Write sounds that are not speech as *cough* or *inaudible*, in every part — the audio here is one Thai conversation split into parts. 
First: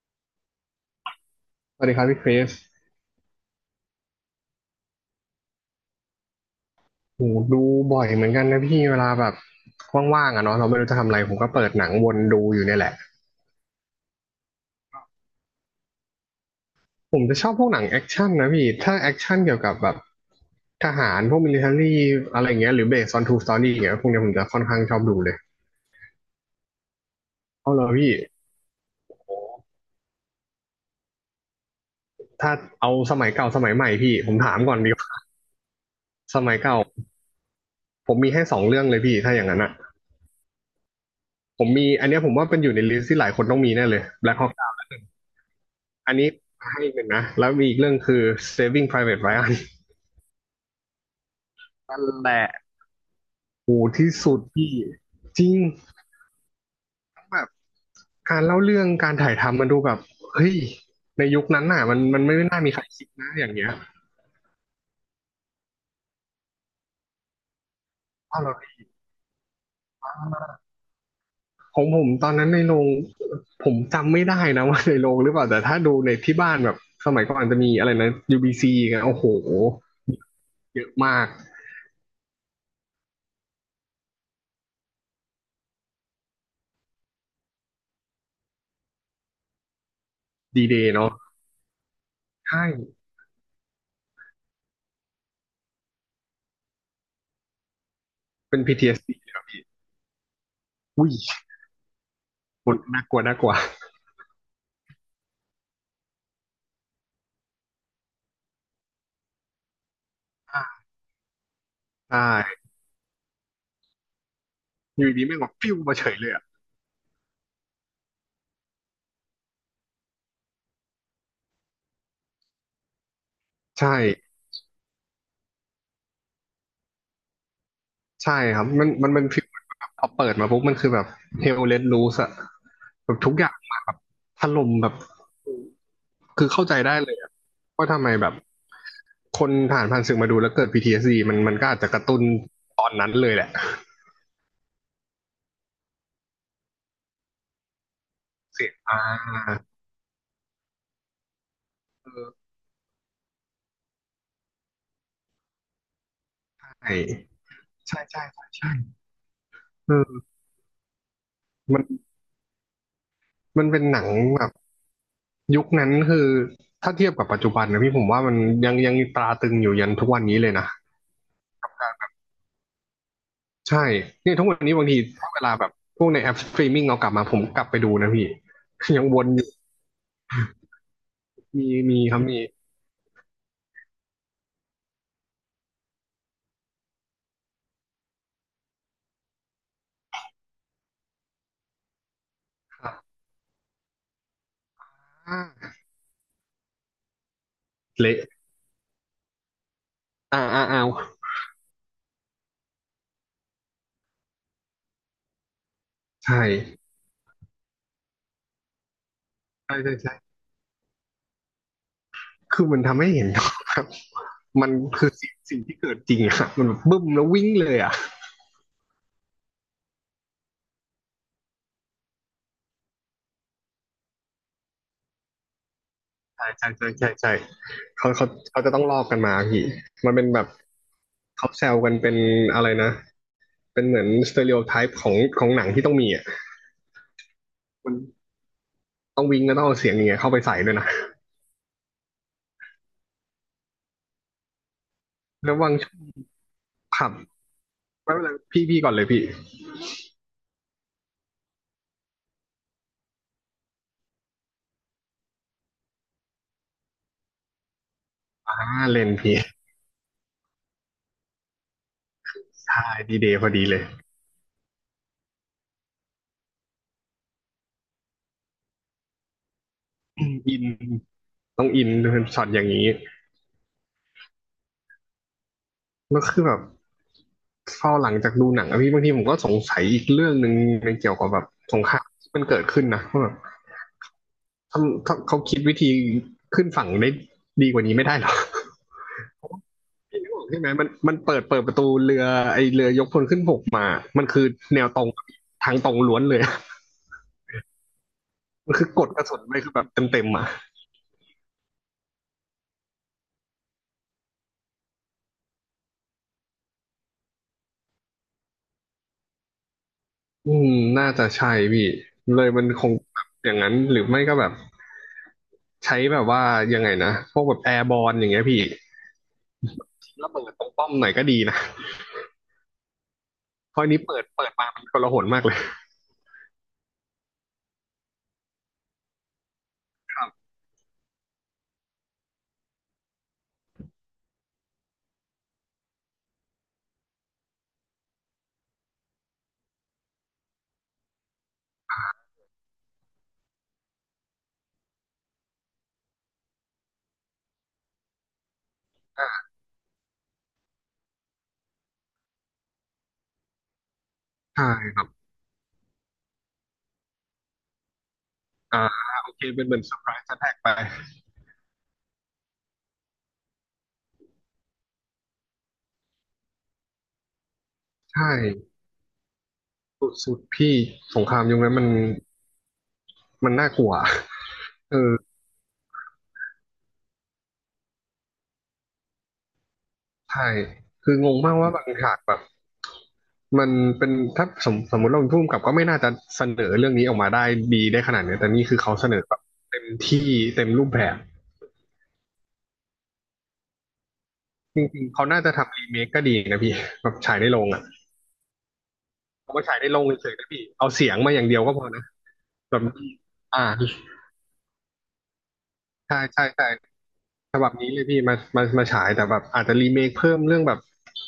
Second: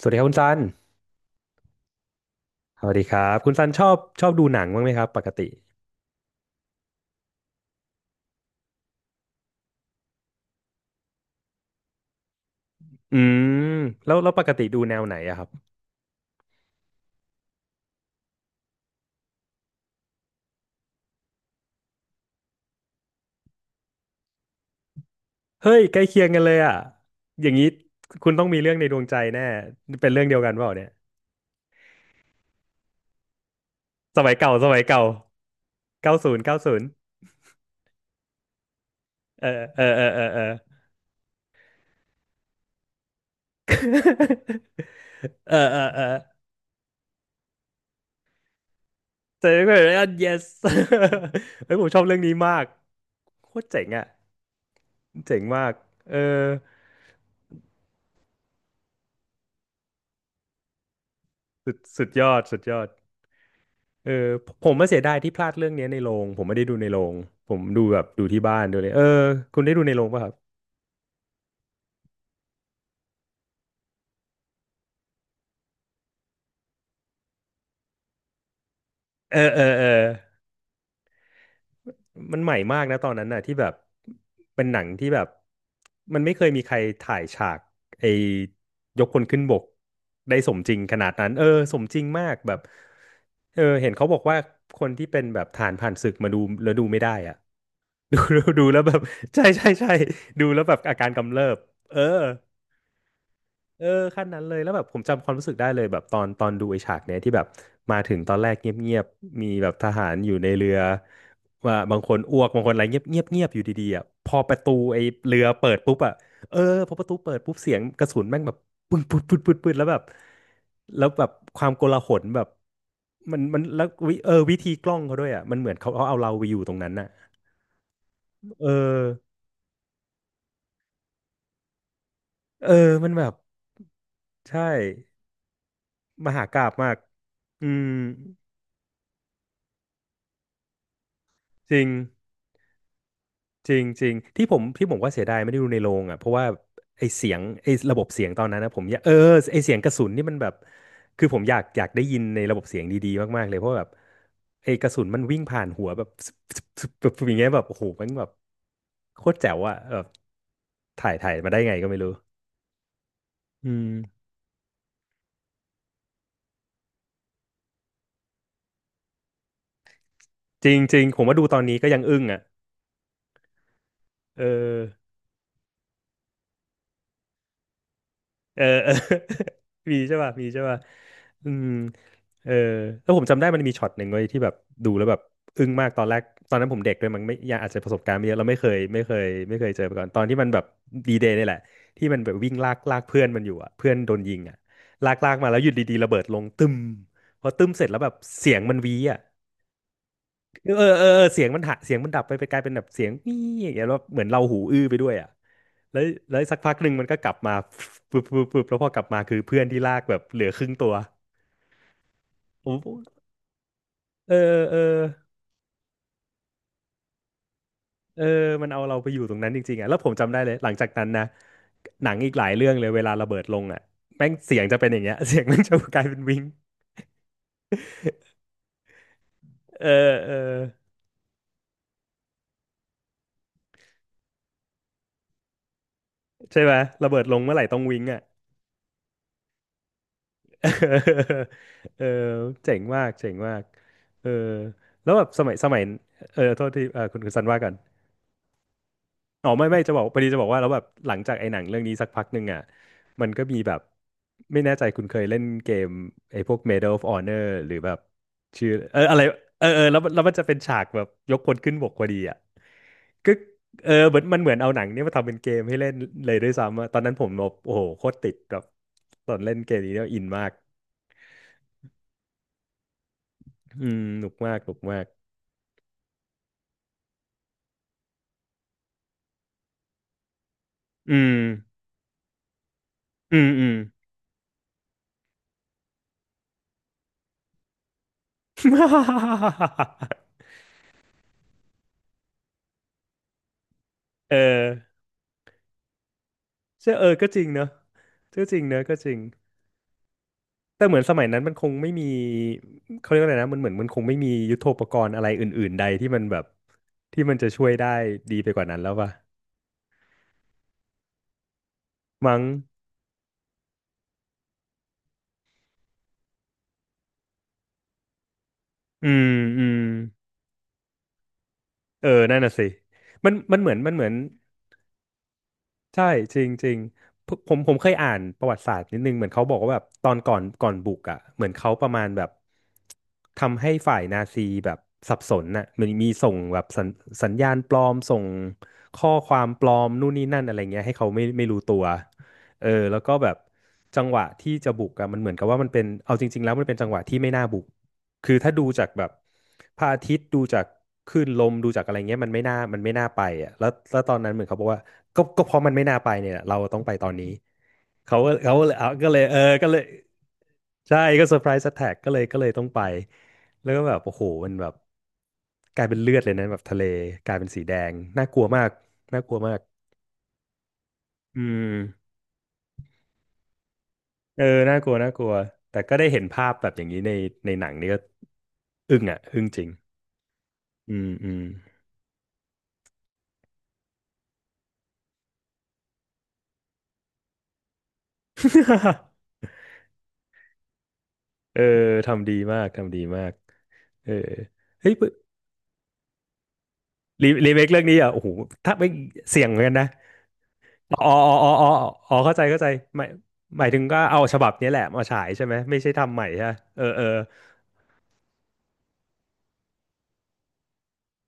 สวัสดีครับคุณซันสวัสดีครับพี่คริสสวัสดีครับคุณซันชอบดูหนังบ้างไหมครับปกติโหดูบ่อยเหมือนกันนะพี่เวลาแบบว่างๆอะเนาะเราไม่รู้จะทำอะไรผมก็เปิดหนังวนดูอยู่เนี่ยแหละ อืมแล้วปกติดูแนวไหนอะครับผมจะชอบพวกหนังแอคชั่นนะพี่ถ้าแอคชั่นเกี่ยวกับแบบทหารพวกมิลิเทอรี่อะไรเงี้ยหรือ based on true story อย่างเงี้ยพวกเนี้ยผมจะค่อนข้างชอบดูเลยเฮ้ยใกล้เคียงกันเลยอะอย่างนี้เอาเลยพี่คุณต้องมีเรื่องในดวงใจแน่เป็นเรื่องเดียวกันเปล่าเนี่ยถ้าเอาสมัยเก่าสมัยใหม่พี่สผมัยมเก่าถามสก่อมันยดีเก่ากว่าเก้าศูสนย์มัเก้ายศูเก่านย์ผมมีให้สองเรื่องเลยพี่ถ้าอเอย่าองนั้นอะเออเออเออเออ ผมมีอันเนี้ยผมว่าเป็นอยู่ในลิสต์ที่หลายคนต้องมีแน่เลย Black Hawk Down *laughs* เออเออเอออันนี้ให้อีกหนึ่งนะแล้วมีอีกเรื่องคือ Saving Private เจอ Ryan กัน yes *laughs* เฮ้ยผมชนั่อนบเรื่องแหนี้ละ มากโคตรโหเจ๋งอะที่สุดพี่เจ๋จงริงมากเออแบบการเล่าเรื่องการถ่ายทำมันดูแบบเฮ้ยในยุคนั้นสุดน่ะมันสุดมัยนอไม่ดสุน่าดมียใคอรด คิดนะอย่างเงี้ยเออผมมาเสียดายที่พลาดเรื่องเนี้ยในโรงผมไม่ได้ดูในโรงผมดูแบบดูเอาที่เหรอบ้านดูเลยเออคุณได้ดูในโรงป่ะครับของผมตอนนั้นในโรงผมจำไม่ได้นะ *laughs* ว่าในโรงหรือเปล่าแต่ถ้าดูในที่บ้านแบบสมัยก่อนจะมีอะไรนะ UBC กันโอ้โหเออเออเออเยอะมากมันใหม่มากนะตอนนั้นน่ะที่แบบเป็นหนังที่แบบมันไม่เคยมีใครถ่ายฉากไอ้ยกคนขึ้นบกได้สมดีจเดริงย์ขนาเนาะดนั้นเออสมจริงมากแบบใช่เออเห็นเขาบอกว่าคนที่เป็นแบบทหารผ่านศึกมาดูแล้วดูไม่ได้อ่ะ *laughs* ดูดูเป็น ดูแล้วแบบ PTSD เอสดีเล *laughs* ยคใช่รับพี่ใช่ใช่ดูแล้วแบบอากาอุ้รยกำเริบเออ น่ากลัวน่ากลัวเออขั้นนั้นเลยแล้วแบบผมจำความรู้สึกได้เลยแบบตอนดูไอ้ฉากเนี้ยที่แบบมาถึงตอนแรกเงียบๆมีแบบทหารอยู่ในเรือว่าบางคใชนอ้วกบาง่คนอะไรเงียบเงียบเงียบอยู่ดีๆอ่ะพอประตูไอ้อยู่ดีเรืไม่องอกเปิปิ้วดปุ๊มาบเฉอ่ะยเลยอ่ะเออพอประตูเปิดปุ๊บเสียงกระสุนแม่งแบบปึ้งปึ๊ดปึ๊ดปึ๊ดปึ๊ดแล้วแบบแล้วแบบความโกลาหลแบบมันแล้ใชววิเออ่ วิธีกล้องเขาด้วยอ่ะมันเหมือนเขาเอาเราไปอยู่ตรงนั้นน่ะใช่ครัเอบมันอเป็นฟิลแบบพอเปิดมาปุ๊บมันคือแบบเฮลเล t รูสอะเออมัแบนบแบทุบกอย่างมาแบบถใช่ล่มแบบมหาคือกาเข้าพใจย์มาได้กเลยอะอืว่ามทำไมแบบคนผ่านศึกมาดูแล้วเกิด PTSD มันก็จอาจริง จะกระตุ้นตอนนั้นเลยแหละจริงจริงที่ผมว่าเสียดายไม่ได้ดูในโรงอ่ะเพราะว่าไอเสียงไอระบบเสียงตอนนั้นเสีนะยงผมอยากอ่าไอเสียงกระสุนนี่มันแบบคือผมอยากได้เอยินในอระบบเสียงดีๆมากๆเลยเพราะแบบไอกระสุนมันวิ่งผ่านหัวแบบซึบซึบซึบใช่แบบอย่างเงี้ยแบบโอ้โหใช่มันใช่แบบใช่ใช่โคตรแจ๋วอ่ะแบบเออถ่ายมาได้ไงมันก็ไม่รู้มันอืเป็นมหนังแบบยุคนั้นคือถ้าเทียบกับปัจจุบันนะพี่ผมว่ามันยังตราตรึงอยู่ยันทุกวันนี้เลยจนะ ริงจริงผมว่าดูตอนนี้ก็ยังอึ้งอ่ะใช่เนี่ยเอทุอ กวันนี้บางทีถ้าเวลาแบบพวกในแอปสตรีมมิ่งเรากลับมาผมกลับไปดูนะพี่ เออ *laughs* เออ *laughs* ยังวนอยู่ *laughs* มีใช่ป่ะมีใช่ป่ะอืมมีครับมีเออแล้วผมจำได้มันมีช็อตหนึ่งเว้ยที่แบบดูแล้วแบบอึ้งมากตอนแรกตอนนั้นผมเด็กด้วยมันไม่ยังอาจจะประสบการณ์ไม่เยอะเราไม่เคยเจอมาก่อนตอนที่มันแบบดีเดย์นี่แหละที่มันแบบวิ่งลากลากเพื่อนมันอยู่อ่ะเพื่อนโดนยิงอ่ะลากลาอ่กมาแล้วอยู่าดีๆระเบิดลงตึมพอตึมเสร็จแล้วแบบเละเสียงมันวีอ่ะ อ่าอ่าเอออาเออวเออเออเสียงมันหะเสียงมันดับไปกลายเป็นแบบเสียงนี่อย่างเงี้ยแล้วเหมือนเราหูอื้อไปด้วยอ่ะแล้วใช่แล้วสักพักหนึ่งมันก็กลับมาปึ๊บปึ๊บปึ๊บแล้วพอกลับมาคือเพื่อนใช่ที่ลาใช่กแบบใช่เหลือครึ่งตัวคือโอ้มันโหทำให้เห็นครับเออมันเออคือสิ่งที่เกิดจริงอะมันแบบบึ้มแล้ววิ่งเลยอะเออมันเอาเราไปอยู่ตรงนั้นจริงๆอ่ะแล้วผมจำได้เลยหลังจากนั้นนะหนังอีกหลายเรื่องเลยเวลาระเบิดลงอ่ะแม่งเสียงจะเป็นอย่างเงี้ย *laughs* เสียงแม่งจะกลายเป็นวิงใช่ใช่ใช่ใช่ใช่เขาจะต้องลอกกันมาพี่เอมันอเป็นเออแบบเขาแซวกันเป็นอะไรนะเป็นเหมือนสเตอริโอไทป์ของหนังที่ต้องมีอะใช่ไหมระเบิดลงเมื่อไหร่ต้องมันวิงอ่ะ ต้องวิ่งก็ต้องเอาเสียงอย่างเงี้ยเข้าไปใส่ *laughs* ด้วยนะเออเจ๋งมากเจ๋งมากเออแล้วแบบสมัแล้ยวสบางมัยช่วงเออโทษทีเออขับ คุณซันว่ากันไม่เป็นไรพี่พี่ก่อนเลยพี่อ๋อไม่จะบอกพอดีจะบอกว่าแล้วแบบหลังจากไอ้หนังเรื่องนี้สักพักหนึ่งอ่ะมันก็มีแบบไม่แน่ใจคุณเคยเล่นเกมไอ้พวก Medal of Honor หรือแบบอ่าชื่อเลนอะไรพี่เออเออแล้วมันจะเป็นฉากแบบยกคนขึ้นบกพอดีอ่ะใช่ดีเดก็ย์พอดีเลยเออเหมือนมันเหมือนเอาหนังเนี้มาทำเป็นเกมให้เล่นเลยด้วยซ้ำอะตอนนั้นผมแบบโอ้โหโคตรติดแบบตอนเล่นเกมนี้เนี่ยอินมากอินต้องอินเป็นช็อตอย่างนี้อืมหนุกมากหนุกมาก แล้วคือแบบเฝ้าหลังจากดูหนังอะพี่บางทีผมก็สงสัยอีกเรื่องหนึ่งในเกี่อืยวกับม แบบสงครามที่มันเกิดขึ้นนะว่าแบอืบมอืม ทำเขาคิดวิธีขึ้นฝั่งได้ดีกว่านี้ไม่ได้หรอ *laughs* พี่นึกออกใช่ไหมมันเปิดประตูเรือไอเรือยกพลขึ้นบกมามันเออคือแนวตรงทางตรงล้วนเลย ใช่เออก็จริงเนอะก็จริง *laughs* มัเนนอะคือก็กจดริงกระสุนไปคือแบบเต็มอ่ะ แต่เหมือนสมัยนั้นมันคงไม่มีเขาเรียกว่าอะไรนะมันเหมือนมันคงไม่มียุทโธปกรณ์อะไรอื่นๆใดที่มันแบบที่มันจะช่วยได้ดีไปกว่านั้นแล้วป่ะอืมน่าจะใช่พี่มั้เลงยมันคงแบบอย่างนั้นหรือไม่ก็แบบใช้แบบว่ายังไงนะพวกแบบแอร์บอลอย่างเงี้ยพี่อืมอืมแล้วเปิดตรงป้อมหน่อยก็ดีนะเออนั่นน่ะสิมันมันเหมือเพนราะอัมันนนี้เหมือน เปิดมามันกลาหนมากเลยใช่จริงจริงผมเคยอ่านประวัติศาสตร์นิดนึงเหมือนเขาบอกว่าแบบตอนครัก่อนบก่อนบุกอ่ะเหมือนเขาประมาณแบบทำให้ฝ่ายนาซีแบบสับสนน่ะเหมันมีส่งแบบสัญญาณปลอมส่งข้อความปลอมนู่นนี่นั่นอะไรเงี้ยให้เขาไม่รู้ตัวเออแล้วก็แบบจังหวะที่จะบุกอ่ะมันเหมือนกับว่ามันเป็นเอาจริงๆแล้วมันเป็นจังหวะที่ไม่น่าบุก คือถ้าดูจากแบบอ่าพระอาทิตย์ดูจากคลื่นลมดูจากอะไรเงี้ยมันไม่น่าไปอ่ะแล้วตอนนั้นเหมือนเขาบใช่อกว่าครับก็เพราะมันไม่น่าไปเนี่ยเราต้องไปตอนนี้เขาก็เลยอ่าเอาก็เลยโอเคเป็นก็เหเลมือยนเซอร์ไพรส์แทกไปใช่ก็เซอร์ไพรส์แท็กก็เลยต้องไปแล้วก็แบบโอ้โหมันแบบกลายเป็นเลือดเลยนะแบบทะเลกลายเป็นสีแดงใชน่ากลัวมาก่น่ากลัวมากสุดสุดพี่สงคอืรามยุคมนั้นมันมันน่ากลัวเออน่ากลัเอวน่าอกลัวแต่ก็ได้เห็นภาพแบบอย่างนี้ในในหนังนี่ก็อึ้งอ่ะอึ้งจริงใช่อืมคืองอืงม มากว่าบางฉากแบบ มันเป็นถ้าสมมติเราเป็นผู้กำกับก็ไม่น่าจะเสนอเรื่องนี้ออกมาได้ดีได้ขนาดเนี้ยแต่นี่คือเขาเสนอ *laughs* แบบเต็มที่เต็มรูปแบบเออทำดีมากทำดีมากเออจเฮ้ยริงๆเขาน่าจะทำรีเมคก็ดีนะพี่ *laughs* แบบฉายในรีโรเมคงเรื่อ่ะองนี้อ่ะโอ้โหถ้าไม่เสี่ยงเขาเหมืก็อนกัฉานยในนะโรงเฉยๆนะพี่เอาอ๋เสีอยงมาอย่าอ๋องเดียวอ๋ออ๋อก็พอนะอ๋อเข้าใจเข้าใจแบบหมายหอ่ามายถึงก็เอาฉบับนี้แหละมาฉายใช่ไหมไม่ใช่ทำใช่ใหม่ใช่ใช่ปะใช่เออเออฉบับนี้เลยพี่มามามาฉายแต่แบบอาจจะรีเมคเพิ่มเรื่องแบบ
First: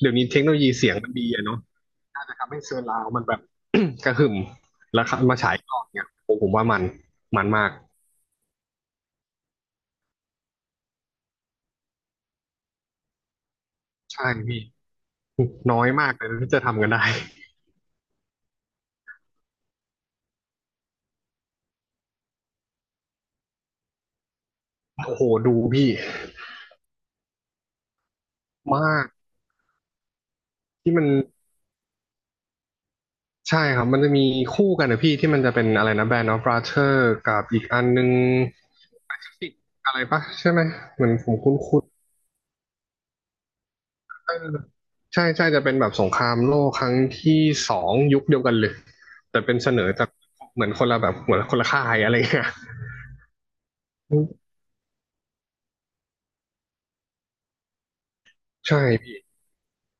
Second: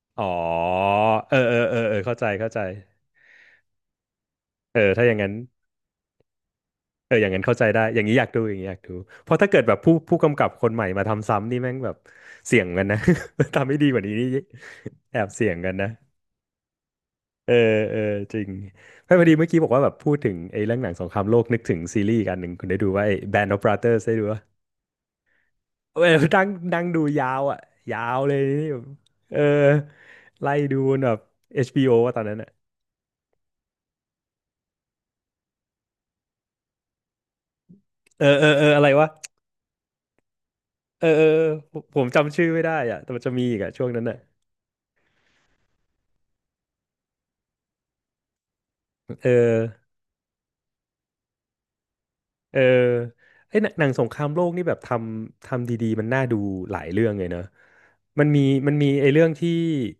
เดี๋ยวอ๋นี้อเทคโนโลยีเสียงมันดีเอออะเออเนาะเออเออเข้าใจเข้าทำใจให้เซอร์ราวด์มันแบบ *coughs* *clears throat* กระหึ่มเออแล้ถ้าวอย่างนั้นมาฉายก่อนเนี่ยว่ามันเอออย่างนั้มันนเข้าใจมากได้อย่างนี้อยากดูอย่างนี้อยากดูเพราะถ้าเกิดแบบผู้กำกับคนใหม่มาทำซ้ำนี่แม่งแบบเสี่ยงกันนะ *laughs* ทำไม่ดีกว่านี้ใช่นี่พี่แอบเสี่ยงกันน้อนะ ยมากเลยที่จะทำกันได้ เออเออจริงไม่พอดีเมื่อกี้บอกว่าแบบพูดถึงไอ้เรื่องหนังสงครามโลกนึกถึงซีรีส์อีกอันหนึ่งคุณได้ดูว่าไอ้ Band of Brothers ได้ดูว่าโอ้โหดูพี่เออ *laughs* นั่งนั่งดูยาวอ่ะยาวเลยนี่แบมาบกเออไล่ดูบที่นมันแบบ HBO ว่าตอนนั้นอ่ะใช่ครับมันจะมีคู่กันนะพี่ที่มันจะเป็นอะไรนะแบนด์ออฟบราเธอร์กับอีกอันนึงเออเออเอออะไรวะอะไรปะใช่ไหมเหเอมืออนเออผมคุ้ผมนผมจำชื่อไม่ได้อ่ะแต่มันจะมีอีกอ่ะช่วงนั้นอ่ะๆใช่ใช่จะเป็นแบบสงครามโลกครั้งที่สองยุคเดียวกันเลยเออ แต่เป็นเสนอจากเหมือนคนละแบบเหมือนคนละค่ายอะไรเงี้ยเออไอ้ยหนังสงครามโลกนี่แบบทำดีๆมันน่าดูหลายเรื่องเลยเนอะมันมีมันใช่มีไอ้พี่เรื่องที่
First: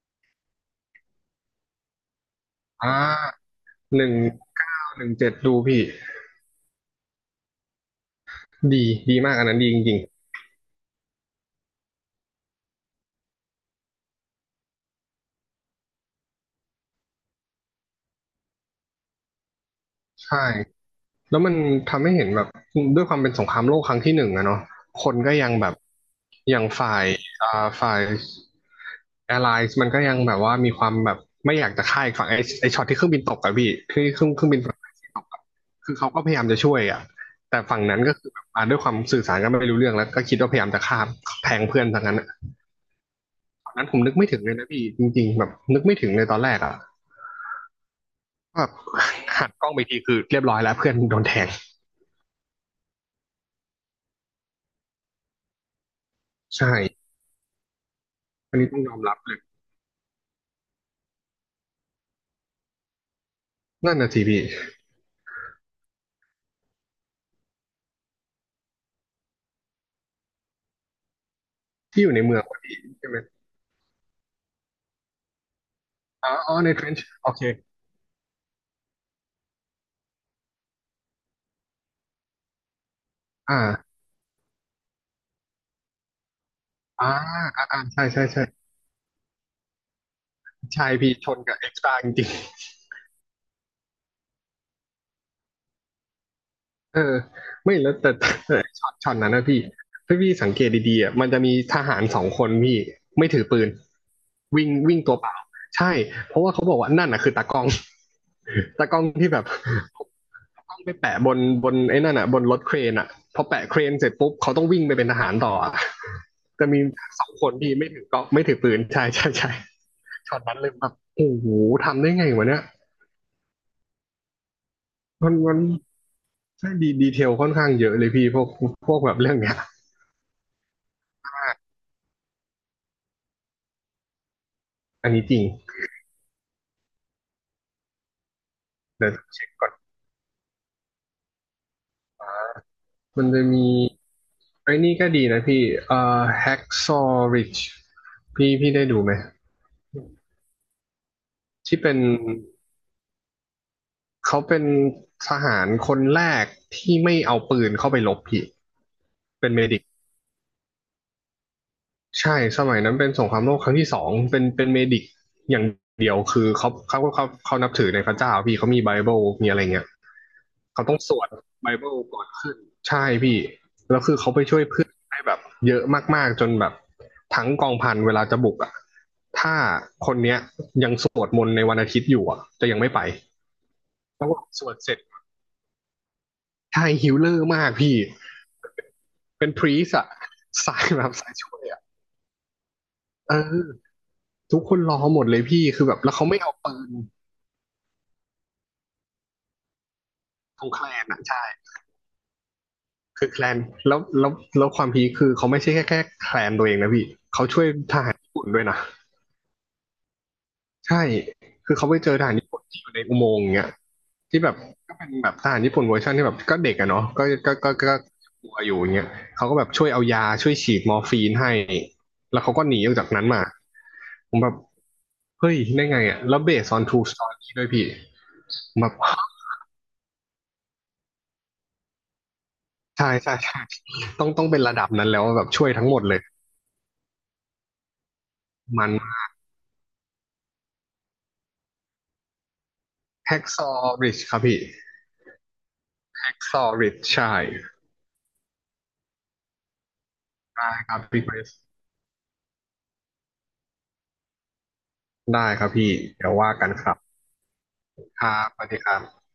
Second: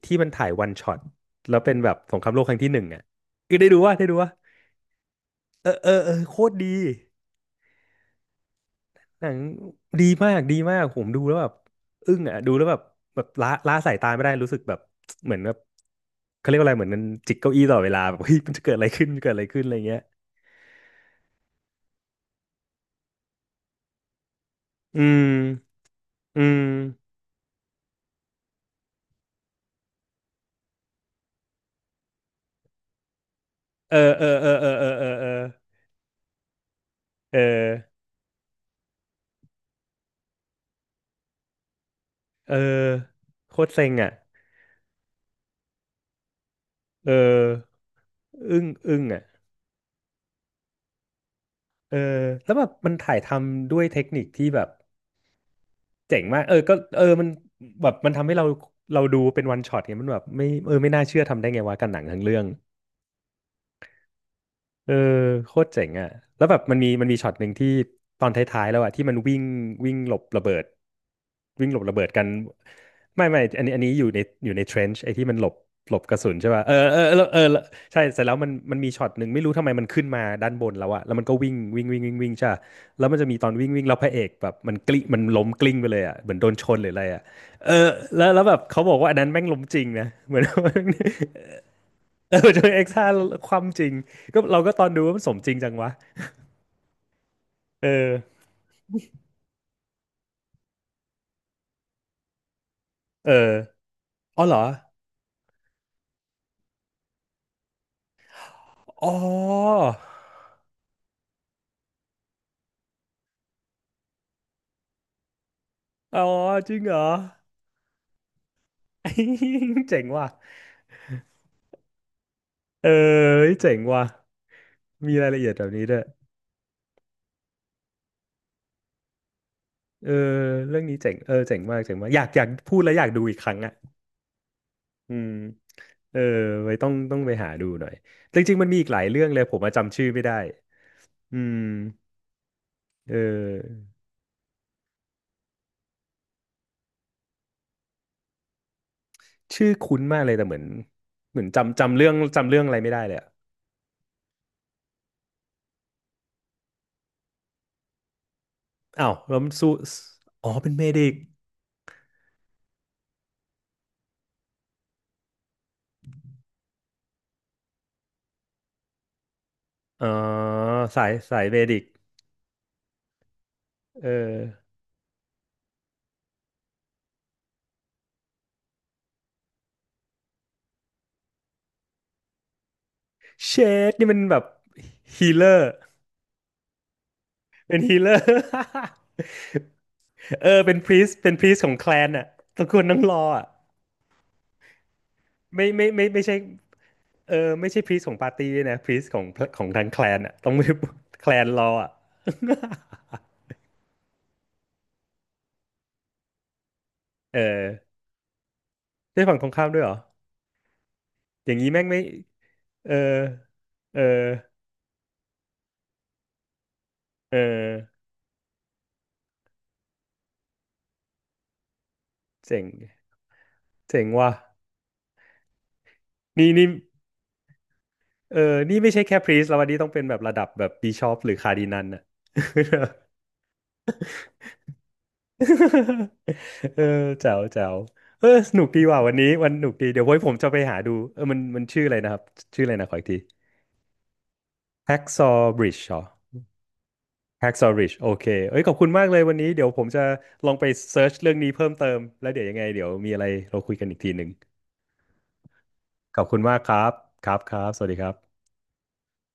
ที่มันถ่ายวันช็อตแล้วเป็นแบบสงครามโลกครั้งที่หนึ่งอ่อ่ะาคือได้ดูว่าหได้นึ่งดูว่าเก้าหนึ่งเจ็ดดูเออพี่เออเออโคตรดีดีดีหนัมากงอันนั้นดีจริงดีมากดีมากผมดูแล้วแบบอึ้งอ่ะดูแล้วแบบแบบละสายตาไม่ได้รู้สึกแบบเหมือนแบบเขาเรียกว่าอะไรเหมือนมันจิกเก้าอี้ตลอดเวลาแบบเฮ้ยมันจะเกิดอะไรขึ้นเกิดอะไรขึ้นอะไรเงี้ยๆใช่ แล้วมันทำให้เห็นแบบด้วยความเป็นสงครามโลกครั้งที่หนึ่งอะเนาะอืคนก็ยังแบบมอือย่างมฝ่ายอ่าฝ่ายแอร์ไลน์มันก็ยังแบบว่ามีความแบบไม่อยากจะฆ่าอีกฝั่งไอ้ช็อตที่เครื่องบินตกอะพี่เออที่เคเอรื่อองเคเอรื่อองบินเออฝั่งเออเออตเอกออะคือเขาก็พยายามจะช่วยอะเอแต่อ ฝั่งนั้นก็คือแบบด้วยความสื่อสารกันไม่รู้เรื่องแล้วก็คิดว่าพยายามจะฆ่าแทงเพื่อนทางนั้นอะเออโคตตรอนนั้เซ็นงผมอ่ะนึกไม่ถึงเลยนะพี่จริงๆแบบนึกไม่ถึงเลยตอนแรกอะเออแบบอึ้งอ่ะหันกล้องไปทีคือเรียบร้อยแล้วเพื่อนโดนแทงเออแล้วแบบมันถ่ายทำด้วยเทคนิคที่แบบเจ๋งมากเออก็เออใช่มันแบบมันทำให้เราอันนี้ต้องยอมเรารัดูบเลย เป็นวันช็อตไงมันแบบไม่เออไม่น่าเชื่อทำได้ไงวะกันหนังทั้งเรื่อง นั่นน่ะสิพี่เออโคตรเจ๋งอ่ะแล้วแบบมันมีมันมีช็อตหนึ่งที่ตอนท้ายๆแล้วอ่ะที่มันวิ่งวิ่งหลบระเบิดวิ่งหลบระเบิที่อดยู่ในกันเมืองพอดีใช่ไหมไม่อันนี้อันนี้อยู่ในอยู่ในเทรนช์ไอ้ที่มันหลบหลบกระอ๋สุอนใช่อ๋อป่ะในเออเทรนเออช์เออโอเออเคแล้วใช่เสร็จแล้วมันมีช็อตหนึ่งไม่รู้ทำไมมันขึ้นมาด้านบนแล้วอ่ะแล้วมันก็วิ่งวิ่งวิ่งวิ่งวิ่งใช่ปะแล้วมันจะมีตอนวิ่งวิ่งแล้อ่าวพระเอกแบบมันกลิ้งมันล้มกลิ้งไปเลยอ่ะเหมือนโดนชนหรืออะไรอ่าอ่ะเออใช่แล้ใช่วแล้ใช่วแบบเขาบอกว่าอันนั้นแม่งล้มจริงนะเหมือน ใช่พี่ชนกั *laughs* บเอ็กซ์ตร้าจริงเออ *laughs* จนเอ็กซ์ห้าความจริงก็เราก็ตอนดูว่ามันสมจริงจังวะๆเออไม่เอแล้วแต่อแต่แต่ช็อตนั้นนะพี่ถ้าพี่สังเกตดีๆอ่ะมันจะมีทหารสองคนพี่ไม่เออถือปืนอ๋อเหรอวิ่งวิ่งตัวเปล่าใช่เพราะว่าเขาบอกว่านั่นน่ะคือตากล้องตากล้องอ๋อที่แบบ ต้องไปแปะบนไอ้นั่นอ่ะบนรถเครนอ่ะพอแปะเครนเสร็จปุ๊บเขาต้องวิ่งไปเป็นทหารต่ออ่ะ อ๋อ *laughs* จะจริมีงเหรอ สองคนที่ไม่ถือก็ไม่ถือปืนใช่ใช่ใช่ *laughs* เจ๋งว่ะช็อตนั้นเลยแบบโอ้โหทำได้ไงวะเนี่ยเออเจ๋งว่ะมีรามัยนละเอียดมันแบบนี้ด้วยใช่ดีดีเทลค่อนข้างเยอะเลยพี่พวกแบบเรื่องเนี้ยเออเรื่องนี้เจ๋งเออเจ๋งมากเจ๋งมากอยากพูดแล้วอยากดูอีกครั้งอ่ะอันอืนี้มจริงเออไว้ต้องไปหาดูหน่อยจริงๆมันมีอีกหลายเดี๋ยวเรื่องเลยเช็คผมก่อมานจำชื่อไม่ได้อืมเอมันจะมีอไอ้นี่ก็ดีนะพี่Hacksaw Ridge พี่ได้ดูไหมชื่อคุ้นมากเลยแต่เหมือนเหมือนที่เป็จำน เรื่องอะไรไม่ได้เลยอะ เขาเป็นทหารคนแรกที่ไม่เอาปืนเข้าไปรบพี่อ้าวแล้วเป็มันนเมสู้ดิกอ๋อเป็นเมดิกใช่สมัยนั้นเป็นสงครามโลกครั้งที่สองเป็นเมดิกอย่างเดียวคือเขานับถือในพระเจ้าพี่เขามีไบเบิลมีอะไรเงี้ยอ๋อเขาต้องสาสยวดสายเมไบดิกเบิลก่อนขึ้นใช่พี่แล้วเออคือเขาไปช่วยเพื่อนได้แบบเยอะมากๆจนแบบทั้งกองพันเวลาจะบุกอ่ะถ้าคนเนี้ยยังสวดมนต์ในวันอาทิตย์อยู่อ่ะจะยังไม่ไปเชดนี่มันแล้อแบบสวดเสร็จฮีเลอร์ใช่ฮิลเลอร์มากเป็นฮี พี่ *laughs* เลอร์เป็นพรีสอะ เออ *laughs* เป็สานยพรีแบสบเป็สานยพรีช่สวยของอะแคลนอ่ะตระกูลนังรอเออ่ะอ ทุกคนรอหมดเลยพี่ ไม่คือไม่แบบไม่แล้วไม่เขาใช่ไม่เอาปืนเออไม่ใช่พรีสของปาร์ตี้ด้วยนะพรีสของของทางแคลนอ่ะต้องขไม่องแคลนอะแคลใช่ นรออ่ะ คือแคลน แล้วแล้วแล้วความพีคคือเขาไม่ใช่แค่แคลนตัวเองนะพี่ *laughs* เอเขาช่วยทอหารญี่ปุ่นด้วยนะ ได้ฝั่งตรงข้ามด้วยเหรอใช่ อย่างนี้คือแม่งเขาไปไม่เจอทหารญี่ปุ่นที่อเอยู่อในอุโมงค์อย่างเงี้ยเออที่แบบก็เป็นแบบทหารญี่ปุ่นเวอร์ชันที่แบบก็เด็กอะเนาะก็เออก็ก็ก็กลัวอยู่อย่างเงี้ยเขาก็แบบช่วยเอายาช่วยฉีดมอร์ฟีนให้ แล้วเขาเจ๋ก็งหนีออกจากนั้นมา เจ๋งว่ะผมแบบ เฮ้ย ได้ไงอะ แล้วนี่เบสนี่ ออนทูสตอรี่ด้วยพี่เออผนี่มแบไม่บใช่แค่พรีสแล้ววันนี้ต้องเป็นแบบระดับแบบบิชอปหรือคาร์ดินัลน่ะ ใช่ใช่ใช่ต้องเป็นระดับนั้นแล้วแบบช่วยทั้งหมดเลย *laughs* เออแจ๋วแจ๋วเออสนุกดีมันว่ะวันนี้วันสนุกดี เดี๋ยวไว้ผมจะไปหาดูเออมันมันชื่ออะไรนะครับ ชื่ออะไรนะขออีกที แฮกซอริชครับพี่ Hacksaw Bridge เหรอ แฮกซอริชใช่ Hacksaw Ridge โอเคเอ้ยขอบคุณมากเลยวันนี้ เดี๋ยวผมจะลองไปได้ครับเซิร์ชพี่คเรื่องรินี้สเพิ่มเติม แล้วเดี๋ยวยังไง เดี๋ยวมีอะไรเราคุยกันอีกทีหนึ่ง ได้ครับพี่ขอบเดี๋ยวคุณว่ามากกันคครับรับครับครับสวัสดีครัครับบสวัสดีครับ